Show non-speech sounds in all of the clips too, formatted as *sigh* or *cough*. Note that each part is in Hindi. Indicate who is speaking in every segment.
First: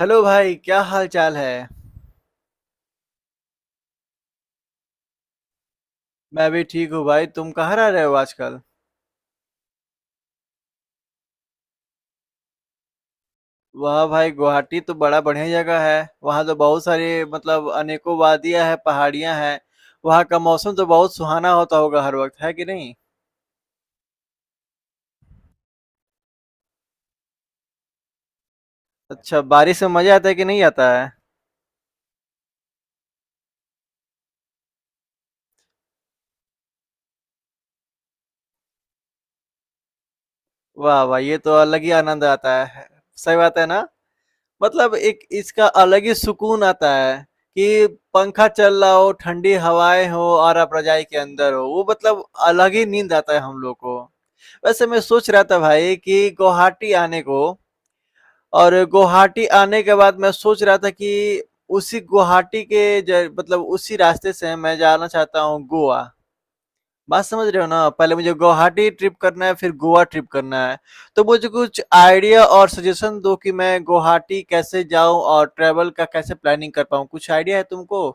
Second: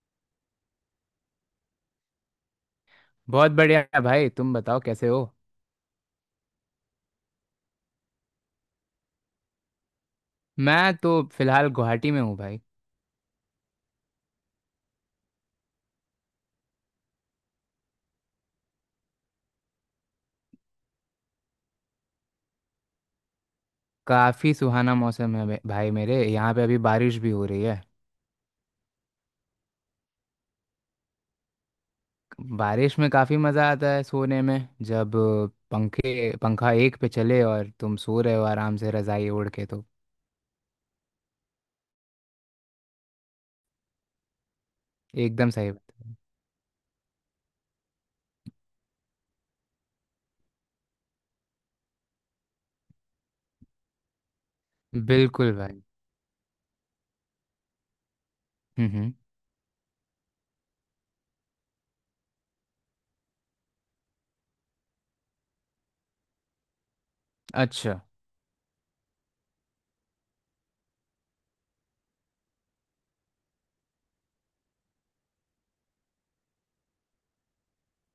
Speaker 1: हेलो भाई, क्या हाल-चाल है?
Speaker 2: बहुत बढ़िया भाई, तुम बताओ कैसे हो।
Speaker 1: मैं भी ठीक हूँ भाई, तुम कहाँ रह रहे हो आजकल?
Speaker 2: मैं तो फिलहाल गुवाहाटी में हूँ भाई।
Speaker 1: वाह भाई, गुवाहाटी तो बड़ा बढ़िया जगह है। वहाँ तो बहुत सारे अनेकों वादियाँ हैं, पहाड़ियाँ हैं। वहाँ का मौसम तो बहुत सुहाना होता होगा हर वक़्त, है कि नहीं?
Speaker 2: काफ़ी सुहाना मौसम है भाई, मेरे यहाँ पे अभी बारिश भी हो रही है।
Speaker 1: अच्छा, बारिश में मज़ा आता है कि नहीं आता है?
Speaker 2: बारिश में काफ़ी मज़ा आता है सोने में। जब पंखे पंखा एक पे चले और तुम सो रहे हो आराम से रज़ाई ओढ़ के तो।
Speaker 1: वाह वाह! ये तो अलग ही आनंद आता है। सही बात है ना? मतलब एक
Speaker 2: एकदम
Speaker 1: इसका
Speaker 2: सही
Speaker 1: अलग
Speaker 2: बात।
Speaker 1: ही सुकून आता है कि पंखा चल रहा हो, ठंडी हवाएँ हो और आप रज़ाई के अंदर हो। वो मतलब अलग ही नींद आता है हम लोग को। वैसे मैं
Speaker 2: है
Speaker 1: सोच रहा
Speaker 2: बिल्कुल
Speaker 1: था
Speaker 2: भाई।
Speaker 1: भाई कि गुवाहाटी आने को और
Speaker 2: हम्म।
Speaker 1: गुवाहाटी आने के बाद मैं सोच रहा था कि उसी गुवाहाटी के ज- मतलब उसी रास्ते से मैं जाना चाहता हूँ गोवा। बात समझ रहे हो ना,
Speaker 2: अच्छा।
Speaker 1: पहले मुझे गुवाहाटी ट्रिप करना है फिर गोवा ट्रिप करना है। तो मुझे कुछ आइडिया और सजेशन दो कि मैं गुवाहाटी कैसे जाऊं और ट्रैवल का कैसे प्लानिंग कर पाऊं, कुछ आइडिया है तुमको?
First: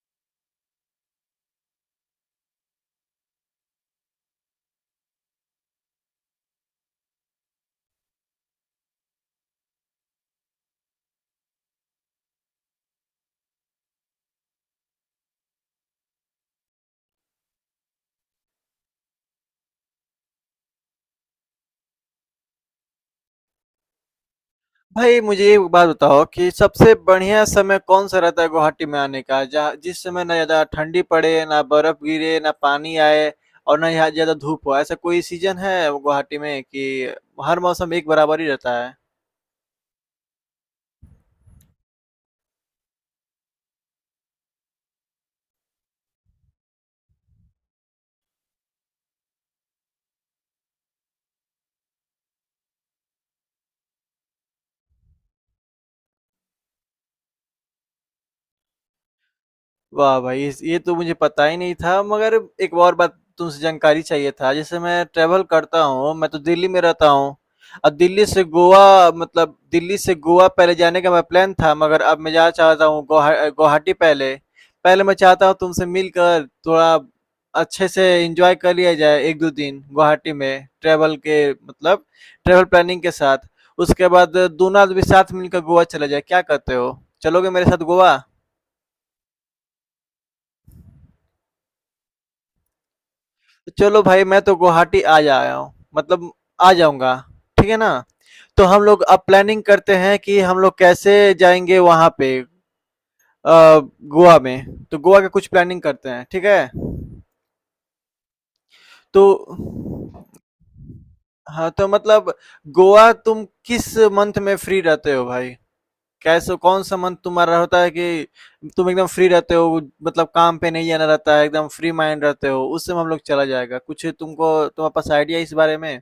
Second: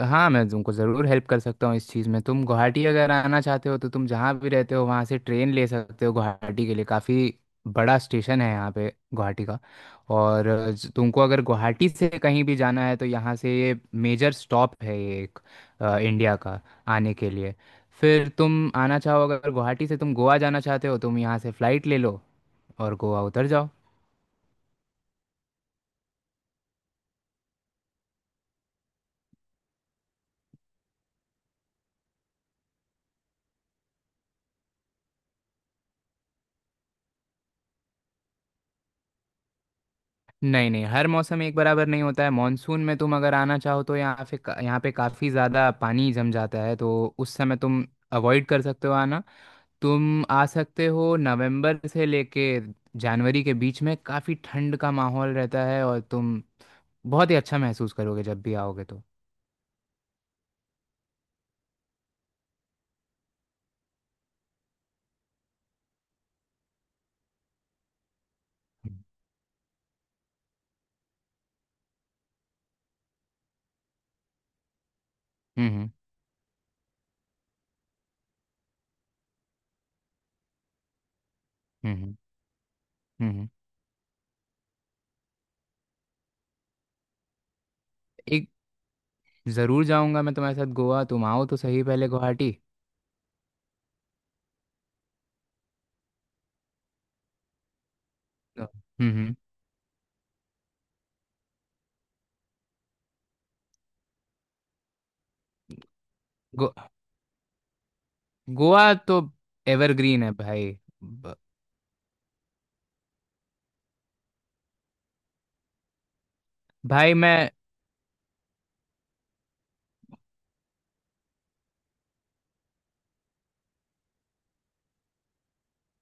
Speaker 2: हाँ, मैं तुमको ज़रूर हेल्प कर सकता हूँ इस चीज़ में। तुम गुवाहाटी अगर आना चाहते हो तो तुम जहाँ भी रहते हो वहाँ से ट्रेन ले सकते हो गुवाहाटी के लिए। काफ़ी बड़ा स्टेशन है यहाँ पे गुवाहाटी का। और तुमको अगर गुवाहाटी से कहीं भी जाना है तो यहाँ से ये मेजर स्टॉप है, ये एक इंडिया का आने के लिए। फिर तुम आना चाहो, अगर गुवाहाटी से तुम गोवा जाना चाहते हो तो तुम यहाँ से फ़्लाइट ले लो और गोवा उतर जाओ।
Speaker 1: भाई मुझे एक बात बताओ कि सबसे बढ़िया समय कौन सा रहता है गुवाहाटी में आने का, जहाँ जिस समय ना ज़्यादा ठंडी पड़े, ना बर्फ गिरे, ना पानी आए और ना यहाँ ज़्यादा धूप हो। ऐसा कोई सीज़न है गुवाहाटी में कि हर मौसम एक बराबर ही रहता है?
Speaker 2: नहीं नहीं, हर मौसम एक बराबर नहीं होता है। मानसून में तुम अगर आना चाहो तो यहाँ पे काफ़ी ज़्यादा पानी जम जाता है, तो उस समय तुम अवॉइड कर सकते हो आना। तुम आ सकते हो नवंबर से लेके जनवरी के बीच में। काफ़ी ठंड का माहौल रहता है और तुम बहुत ही अच्छा महसूस करोगे जब भी आओगे तो।
Speaker 1: वाह भाई! इस ये तो मुझे पता ही नहीं था, मगर एक और बात तुमसे जानकारी चाहिए था। जैसे मैं ट्रैवल करता हूँ, मैं तो दिल्ली में रहता हूँ और
Speaker 2: हम्म
Speaker 1: दिल्ली से गोवा पहले जाने का मेरा प्लान था, मगर अब मैं जाना चाहता हूँ गोहा गुवाहाटी पहले। पहले मैं चाहता हूँ तुमसे
Speaker 2: हम्म।
Speaker 1: मिलकर थोड़ा अच्छे से एन्जॉय कर लिया जाए 1-2 दिन गुवाहाटी में
Speaker 2: हम्म
Speaker 1: ट्रैवल प्लानिंग के साथ।
Speaker 2: हम्म।
Speaker 1: उसके बाद दोनों आदमी साथ मिलकर गोवा चला जाए, क्या कहते हो? चलोगे मेरे साथ गोवा?
Speaker 2: एक ज़रूर जाऊंगा मैं तुम्हारे साथ गोवा। तुम आओ तो सही पहले गुवाहाटी।
Speaker 1: तो चलो भाई, मैं तो गुवाहाटी आ जाया हूँ, मतलब आ जाऊँगा, ठीक है ना? तो हम लोग अब
Speaker 2: हम्म।
Speaker 1: प्लानिंग करते हैं कि हम लोग कैसे जाएँगे वहाँ पे। अ, गोवा में, तो गोवा का कुछ प्लानिंग करते हैं, ठीक है?
Speaker 2: गो, गोवा तो
Speaker 1: तो
Speaker 2: एवरग्रीन है भाई। ब-
Speaker 1: हाँ, गोवा तुम किस मंथ में फ्री रहते हो भाई? कैसे कौन-सा
Speaker 2: भाई
Speaker 1: मंथ
Speaker 2: मैं,
Speaker 1: तुम्हारा होता है कि तुम एकदम फ्री रहते हो, मतलब काम पे नहीं जाना रहता है, एकदम फ्री माइंड रहते हो, उस समय हम लोग चला जाएगा, कुछ तुमको तुम्हारे पास आइडिया है इस बारे में?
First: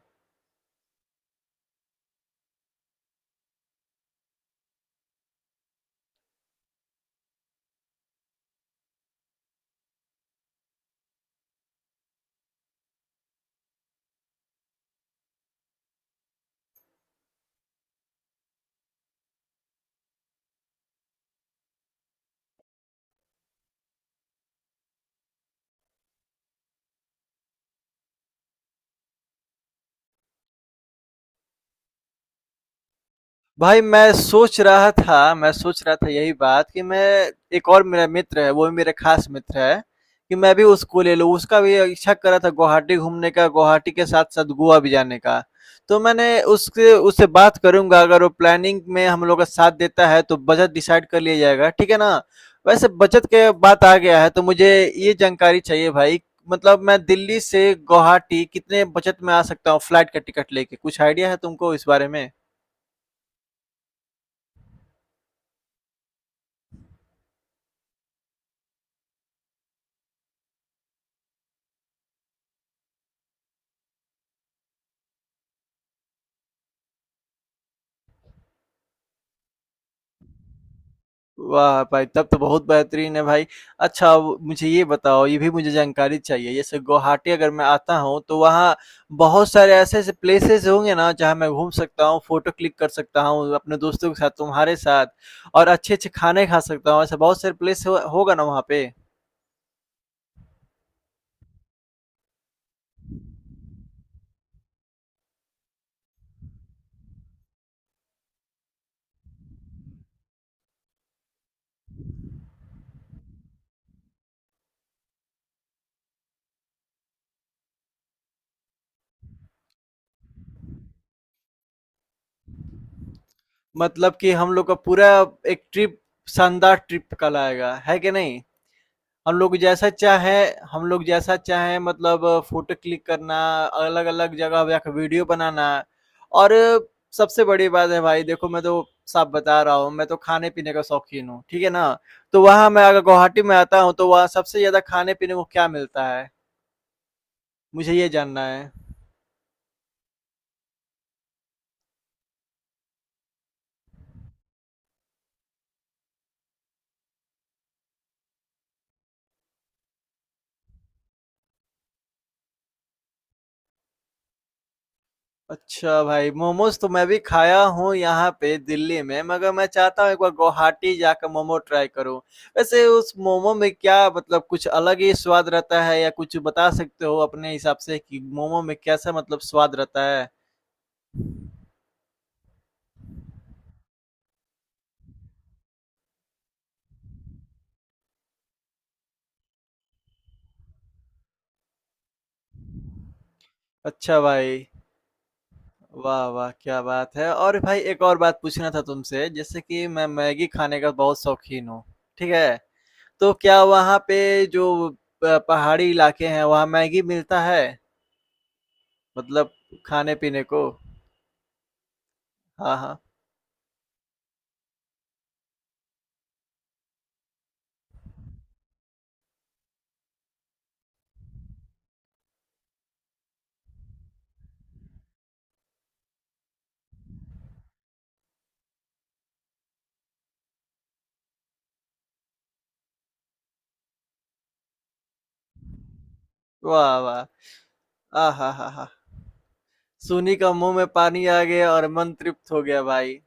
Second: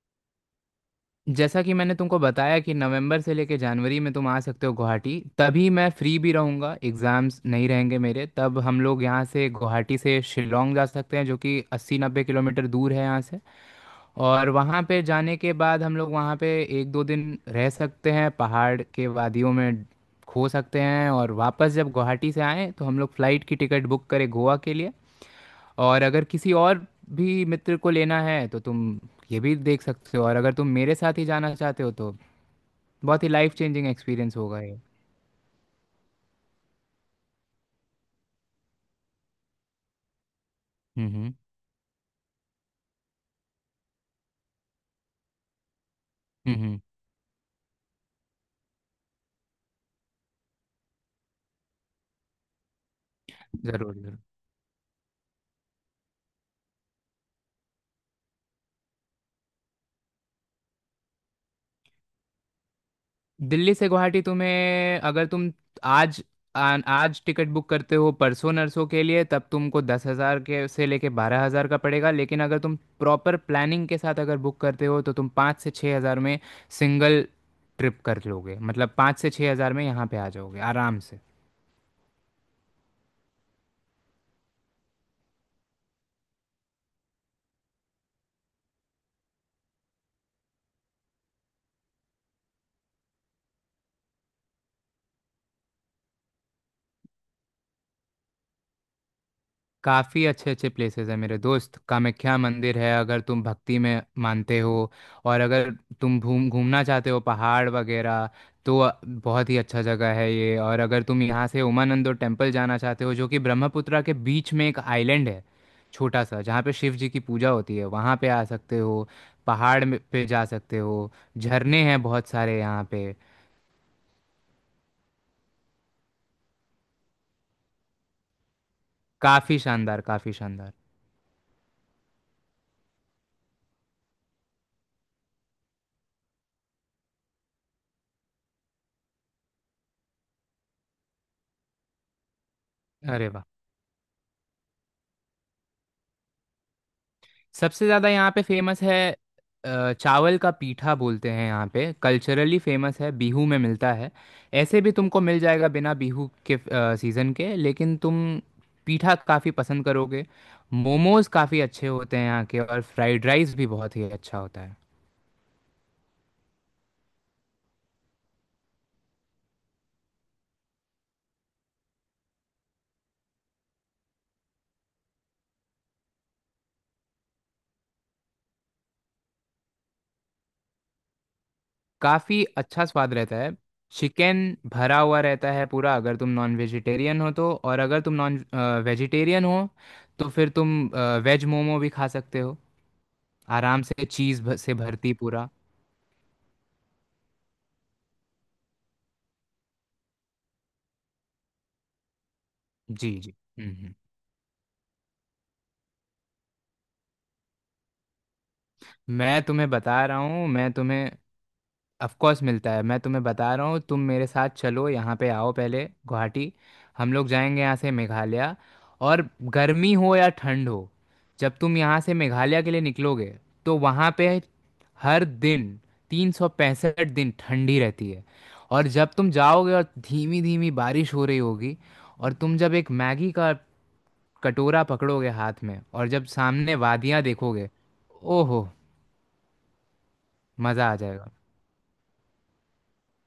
Speaker 2: जैसा कि मैंने तुमको बताया कि नवंबर से लेके जनवरी में तुम आ सकते हो गुवाहाटी। तभी मैं फ्री भी रहूँगा, एग्ज़ाम्स नहीं रहेंगे मेरे। तब हम लोग यहाँ से गुवाहाटी से शिलोंग जा सकते हैं, जो कि 80-90 किलोमीटर दूर है यहाँ से। और वहाँ पे जाने के बाद हम लोग वहाँ पे एक दो दिन रह सकते हैं, पहाड़ के वादियों में खो सकते हैं। और वापस जब गुवाहाटी से आएँ तो हम लोग फ़्लाइट की टिकट बुक करें गोवा के लिए। और अगर किसी और भी मित्र को लेना है तो तुम ये भी देख सकते हो। और अगर तुम मेरे साथ ही जाना चाहते हो तो बहुत ही लाइफ
Speaker 1: भाई
Speaker 2: चेंजिंग एक्सपीरियंस होगा ये।
Speaker 1: मैं सोच रहा था यही बात कि मैं, एक और मेरा मित्र है, वो भी मेरा खास मित्र है, कि मैं भी उसको ले
Speaker 2: हम्म।
Speaker 1: लूँ। उसका भी इच्छा कर रहा था गुवाहाटी घूमने का, गुवाहाटी के साथ-साथ गोवा भी जाने का। तो मैंने
Speaker 2: हम्म हम्म,
Speaker 1: उसके उससे बात करूँगा, अगर वो प्लानिंग में हम लोग का साथ देता है तो बजट डिसाइड कर लिया जाएगा, ठीक है ना? वैसे बजट के बात
Speaker 2: जरूर
Speaker 1: आ
Speaker 2: जरूर।
Speaker 1: गया है तो मुझे ये जानकारी चाहिए भाई, मतलब मैं दिल्ली से गुवाहाटी कितने बजट में आ सकता हूँ फ्लाइट का टिकट लेके? कुछ आइडिया है तुमको इस बारे में?
Speaker 2: दिल्ली से गुवाहाटी तुम्हें, अगर तुम आज आज टिकट बुक करते हो परसों नरसों के लिए, तब तुमको 10,000 के से लेके 12,000 का पड़ेगा। लेकिन अगर तुम प्रॉपर प्लानिंग के साथ अगर बुक करते हो तो तुम 5,000 से 6,000 में सिंगल ट्रिप कर लोगे। मतलब 5,000 से 6,000 में यहाँ पे आ जाओगे आराम से।
Speaker 1: वाह भाई! तब तो बहुत बेहतरीन है भाई। अच्छा अब मुझे ये बताओ, ये भी मुझे जानकारी चाहिए, जैसे गुवाहाटी अगर मैं आता हूँ, तो वहाँ बहुत सारे ऐसे-ऐसे प्लेसेस होंगे ना, जहाँ मैं घूम सकता हूँ, फ़ोटो क्लिक कर सकता हूँ अपने दोस्तों के साथ, तुम्हारे साथ, और अच्छे-अच्छे खाने खा सकता हूँ, ऐसा बहुत सारे प्लेस हो होगा ना वहाँ पे?
Speaker 2: काफ़ी अच्छे अच्छे प्लेसेस हैं मेरे दोस्त। कामाख्या मंदिर है अगर तुम भक्ति में मानते हो। और अगर तुम घूम घूमना चाहते हो पहाड़ वगैरह तो बहुत ही अच्छा जगह है ये। और अगर तुम यहाँ से उमानंदो टेम्पल जाना चाहते हो, जो कि ब्रह्मपुत्रा के बीच में एक आइलैंड है छोटा सा, जहाँ पे शिव जी की पूजा होती है, वहाँ पे आ सकते हो। पहाड़ पे जा सकते हो। झरने हैं बहुत सारे यहाँ पे।
Speaker 1: मतलब कि हम लोग का पूरा एक ट्रिप शानदार ट्रिप कहलाएगा, है कि नहीं? हम लोग
Speaker 2: काफ़ी
Speaker 1: जैसा
Speaker 2: शानदार, काफ़ी
Speaker 1: चाहे
Speaker 2: शानदार।
Speaker 1: हम लोग जैसा चाहे, मतलब फ़ोटो क्लिक करना, अलग-अलग जगह जाके वीडियो बनाना, और सबसे बड़ी बात है भाई, देखो मैं तो साफ बता रहा हूँ, मैं तो खाने-पीने का शौकीन हूँ, ठीक है ना? तो वहाँ मैं अगर
Speaker 2: अरे
Speaker 1: गुवाहाटी
Speaker 2: वाह।
Speaker 1: में आता हूँ तो वहाँ सबसे ज़्यादा खाने-पीने को क्या मिलता है?
Speaker 2: सबसे
Speaker 1: मुझे ये
Speaker 2: ज़्यादा यहाँ पे
Speaker 1: जानना है।
Speaker 2: फेमस है, चावल का पीठा बोलते हैं यहाँ पे। कल्चरली फेमस है, बिहू में मिलता है। ऐसे भी तुमको मिल जाएगा बिना बिहू के सीज़न के। लेकिन तुम पीठा काफ़ी पसंद करोगे। मोमोज़ काफ़ी अच्छे होते हैं यहाँ के। और फ्राइड राइस भी बहुत ही अच्छा होता है।
Speaker 1: अच्छा भाई, मोमोज़ तो मैं भी खाया हूँ यहाँ पे दिल्ली में, मगर मैं चाहता हूँ एक बार गुवाहाटी जाकर मोमो ट्राई करूँ। वैसे उस मोमो में क्या मतलब कुछ अलग ही स्वाद रहता है या कुछ बता सकते हो अपने हिसाब से कि मोमो में कैसा मतलब स्वाद रहता है?
Speaker 2: काफ़ी अच्छा स्वाद रहता है। चिकन भरा हुआ रहता है पूरा अगर तुम नॉन वेजिटेरियन हो, तो। और अगर तुम नॉन वेजिटेरियन हो तो फिर तुम वेज मोमो भी खा सकते हो आराम से,
Speaker 1: अच्छा
Speaker 2: चीज
Speaker 1: भाई,
Speaker 2: से भरती पूरा।
Speaker 1: वाह, वाह! क्या बात है, और भाई एक और बात पूछना था तुमसे, जैसे कि मैं मैगी खाने का बहुत शौकीन हूँ, ठीक है?
Speaker 2: जी
Speaker 1: तो
Speaker 2: जी,
Speaker 1: क्या वहाँ पे जो प पहाड़ी इलाके हैं वहाँ मैगी मिलता है?
Speaker 2: मैं
Speaker 1: मतलब
Speaker 2: तुम्हें बता रहा
Speaker 1: खाने-पीने
Speaker 2: हूँ,
Speaker 1: को?
Speaker 2: मैं तुम्हें। ऑफ कोर्स मिलता
Speaker 1: हाँ,
Speaker 2: है।
Speaker 1: हाँ।
Speaker 2: मैं तुम्हें बता रहा हूँ, तुम मेरे साथ चलो, यहाँ पे आओ पहले गुवाहाटी। हम लोग जाएंगे यहाँ से मेघालय। और गर्मी हो या ठंड हो, जब तुम यहाँ से मेघालय के लिए निकलोगे तो वहाँ पे हर दिन, 365 दिन ठंडी रहती है। और जब तुम जाओगे और धीमी धीमी बारिश हो रही होगी और तुम जब एक मैगी का कटोरा पकड़ोगे हाथ में और जब सामने
Speaker 1: वाह,
Speaker 2: वादियां
Speaker 1: वाह!
Speaker 2: देखोगे। ओहो।
Speaker 1: आहाहाहा! सूनी का मुँह में
Speaker 2: मजा आ
Speaker 1: पानी
Speaker 2: जाएगा।
Speaker 1: आ गया और मन तृप्त हो गया भाई।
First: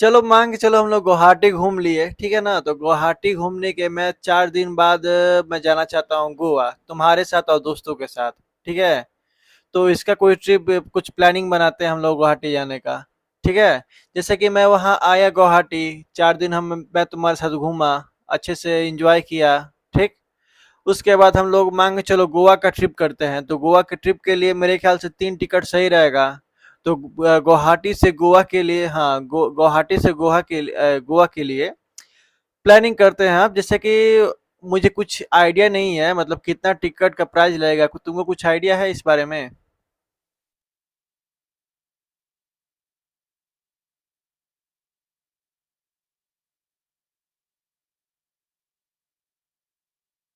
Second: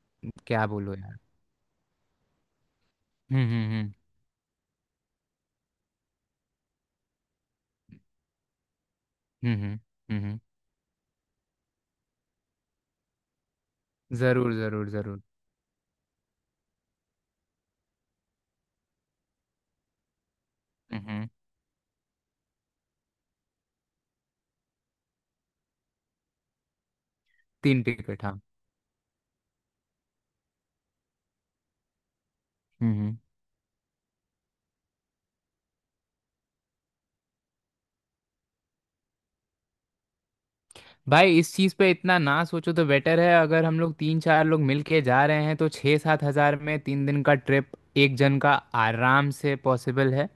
Speaker 1: चलो मान के
Speaker 2: क्या
Speaker 1: चलो हम
Speaker 2: बोलो
Speaker 1: लोग
Speaker 2: यार।
Speaker 1: गुवाहाटी घूम लिए, ठीक है ना? तो गुवाहाटी घूमने के
Speaker 2: हम्म।
Speaker 1: मैं 4 दिन बाद मैं जाना चाहता हूँ गोवा, तुम्हारे साथ और दोस्तों के साथ, ठीक है?
Speaker 2: हम्म हम्म
Speaker 1: तो इसका
Speaker 2: हम्म,
Speaker 1: कोई
Speaker 2: हम्म,
Speaker 1: ट्रिप कुछ प्लानिंग बनाते हैं हम लोग गुवाहाटी जाने का, ठीक है? जैसे कि
Speaker 2: जरूर
Speaker 1: मैं
Speaker 2: जरूर
Speaker 1: वहाँ
Speaker 2: जरूर।
Speaker 1: आया गुवाहाटी, 4 दिन हम मैं तुम्हारे साथ घूमा, अच्छे से एन्जॉय किया, ठीक?
Speaker 2: हम्म
Speaker 1: उसके
Speaker 2: हम्म,
Speaker 1: बाद हम लोग मान के चलो गोवा का ट्रिप करते हैं, तो गोवा के ट्रिप के लिए मेरे ख्याल से तीन टिकट सही रहेगा। तो
Speaker 2: तीन टिकट हाँ।
Speaker 1: गुवाहाटी से गोवा के लिए, गोवा के लिए
Speaker 2: हम्म
Speaker 1: प्लानिंग
Speaker 2: हम्म।
Speaker 1: करते हैं आप, जैसे कि मुझे कुछ आइडिया नहीं है, मतलब कितना टिकट का प्राइस लगेगा, तुमको कुछ आइडिया है इस बारे में?
Speaker 2: भाई, इस चीज पे इतना ना सोचो तो बेटर है। अगर हम लोग तीन चार लोग मिलके जा रहे हैं तो 6,000 से 7,000 में 3 दिन का ट्रिप, एक जन का, आराम से पॉसिबल है।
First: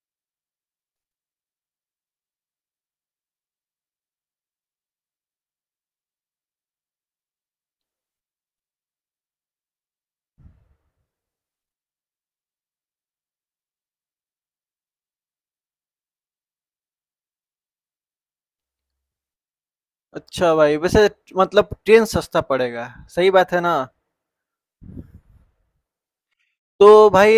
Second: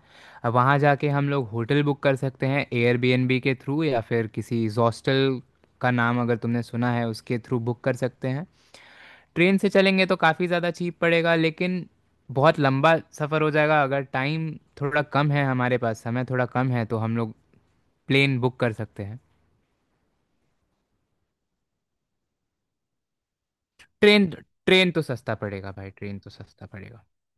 Speaker 2: अब वहाँ जाके हम लोग होटल बुक कर सकते हैं एयरबीएनबी के थ्रू, या फिर किसी हॉस्टल का नाम अगर तुमने सुना है उसके थ्रू बुक कर सकते हैं। ट्रेन से चलेंगे तो काफ़ी ज़्यादा चीप पड़ेगा, लेकिन बहुत लंबा सफ़र हो जाएगा। अगर टाइम थोड़ा कम है, हमारे पास समय थोड़ा कम है, तो हम लोग प्लेन बुक कर सकते हैं।
Speaker 1: अच्छा भाई, वैसे मतलब ट्रेन सस्ता पड़ेगा, सही बात है ना?
Speaker 2: ट्रेन ट्रेन तो सस्ता पड़ेगा भाई, ट्रेन तो सस्ता
Speaker 1: तो
Speaker 2: पड़ेगा।
Speaker 1: भाई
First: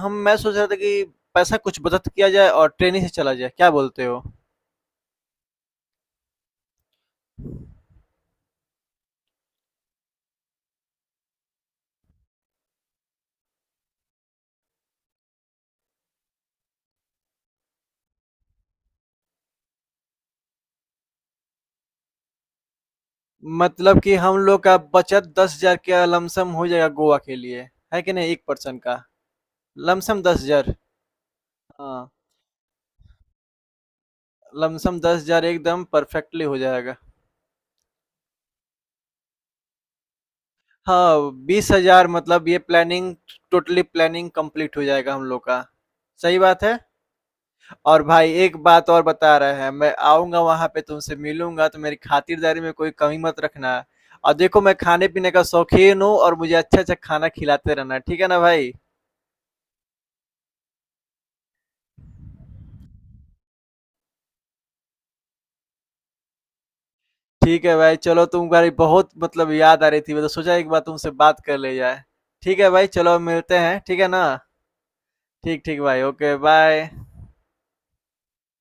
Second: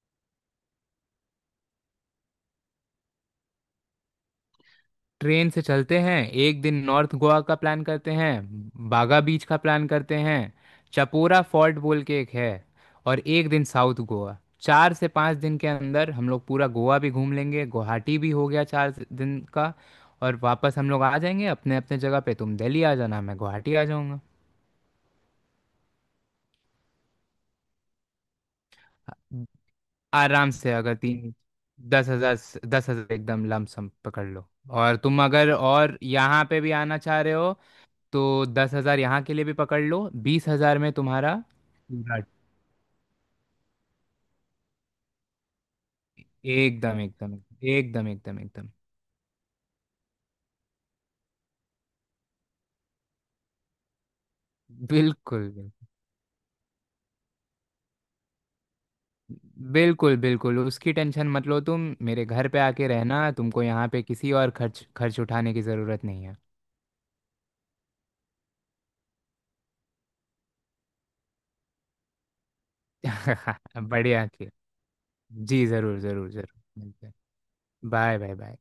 Speaker 1: हम मैं सोच रहा था कि पैसा कुछ बचत किया जाए और ट्रेन ही से चला जाए, क्या बोलते हो?
Speaker 2: ट्रेन से चलते हैं। 1 दिन नॉर्थ गोवा का प्लान करते हैं। बागा बीच का प्लान करते हैं। चपोरा फोर्ट बोल के एक है। और 1 दिन साउथ गोवा। 4 से 5 दिन के अंदर हम लोग पूरा गोवा भी घूम लेंगे। गुवाहाटी भी हो गया 4 दिन का। और वापस हम लोग आ जाएंगे अपने अपने जगह पे। तुम दिल्ली आ जाना, मैं गुवाहाटी आ
Speaker 1: मतलब कि
Speaker 2: जाऊंगा।
Speaker 1: हम लोग का बचत 10,000 का लमसम हो जाएगा गोवा के लिए, है कि नहीं? 1 पर्सन का, लमसम
Speaker 2: आराम
Speaker 1: 10,000।
Speaker 2: से अगर तीन। दस
Speaker 1: हाँ,
Speaker 2: हजार 10,000 एकदम लमसम पकड़ लो। और
Speaker 1: लमसम
Speaker 2: तुम
Speaker 1: 10,000
Speaker 2: अगर
Speaker 1: एकदम
Speaker 2: और
Speaker 1: परफेक्टली
Speaker 2: यहाँ
Speaker 1: हो
Speaker 2: पे भी
Speaker 1: जाएगा।
Speaker 2: आना चाह रहे हो तो 10,000 यहाँ के लिए भी पकड़ लो। 20,000 में
Speaker 1: हाँ,
Speaker 2: तुम्हारा
Speaker 1: 20,000,
Speaker 2: पूरा-
Speaker 1: मतलब ये प्लानिंग टोटली प्लानिंग कंप्लीट हो जाएगा हम लोग का। सही बात है?
Speaker 2: एकदम एकदम
Speaker 1: और
Speaker 2: एकदम।
Speaker 1: भाई
Speaker 2: एकदम
Speaker 1: एक
Speaker 2: एकदम।
Speaker 1: बात और बता रहे हैं, मैं आऊँगा वहाँ पे तुमसे मिलूँगा तो मेरी खातिरदारी में कोई कमी मत रखना। और देखो मैं खाने-पीने का
Speaker 2: बिल्कुल बिल्कुल।
Speaker 1: शौकीन हूँ और मुझे अच्छा-अच्छा खाना खिलाते रहना, ठीक है ना भाई?
Speaker 2: बिल्कुल बिल्कुल, उसकी टेंशन मत लो। तुम मेरे घर पे आके रहना। तुमको यहाँ पे किसी और खर्च खर्च उठाने की ज़रूरत नहीं है।
Speaker 1: ठीक है भाई, चलो तुम्हारी बहुत याद आ रही थी, तो सोचा एक बार तुमसे बात कर ली जाए। ठीक है भाई, चलो मिलते हैं,
Speaker 2: *laughs*
Speaker 1: ठीक है ना?
Speaker 2: बढ़िया के। जी
Speaker 1: ठीक
Speaker 2: ज़रूर
Speaker 1: भाई,
Speaker 2: ज़रूर
Speaker 1: ओके
Speaker 2: ज़रूर।
Speaker 1: बाय।
Speaker 2: मिलते हैं। Bye bye bye.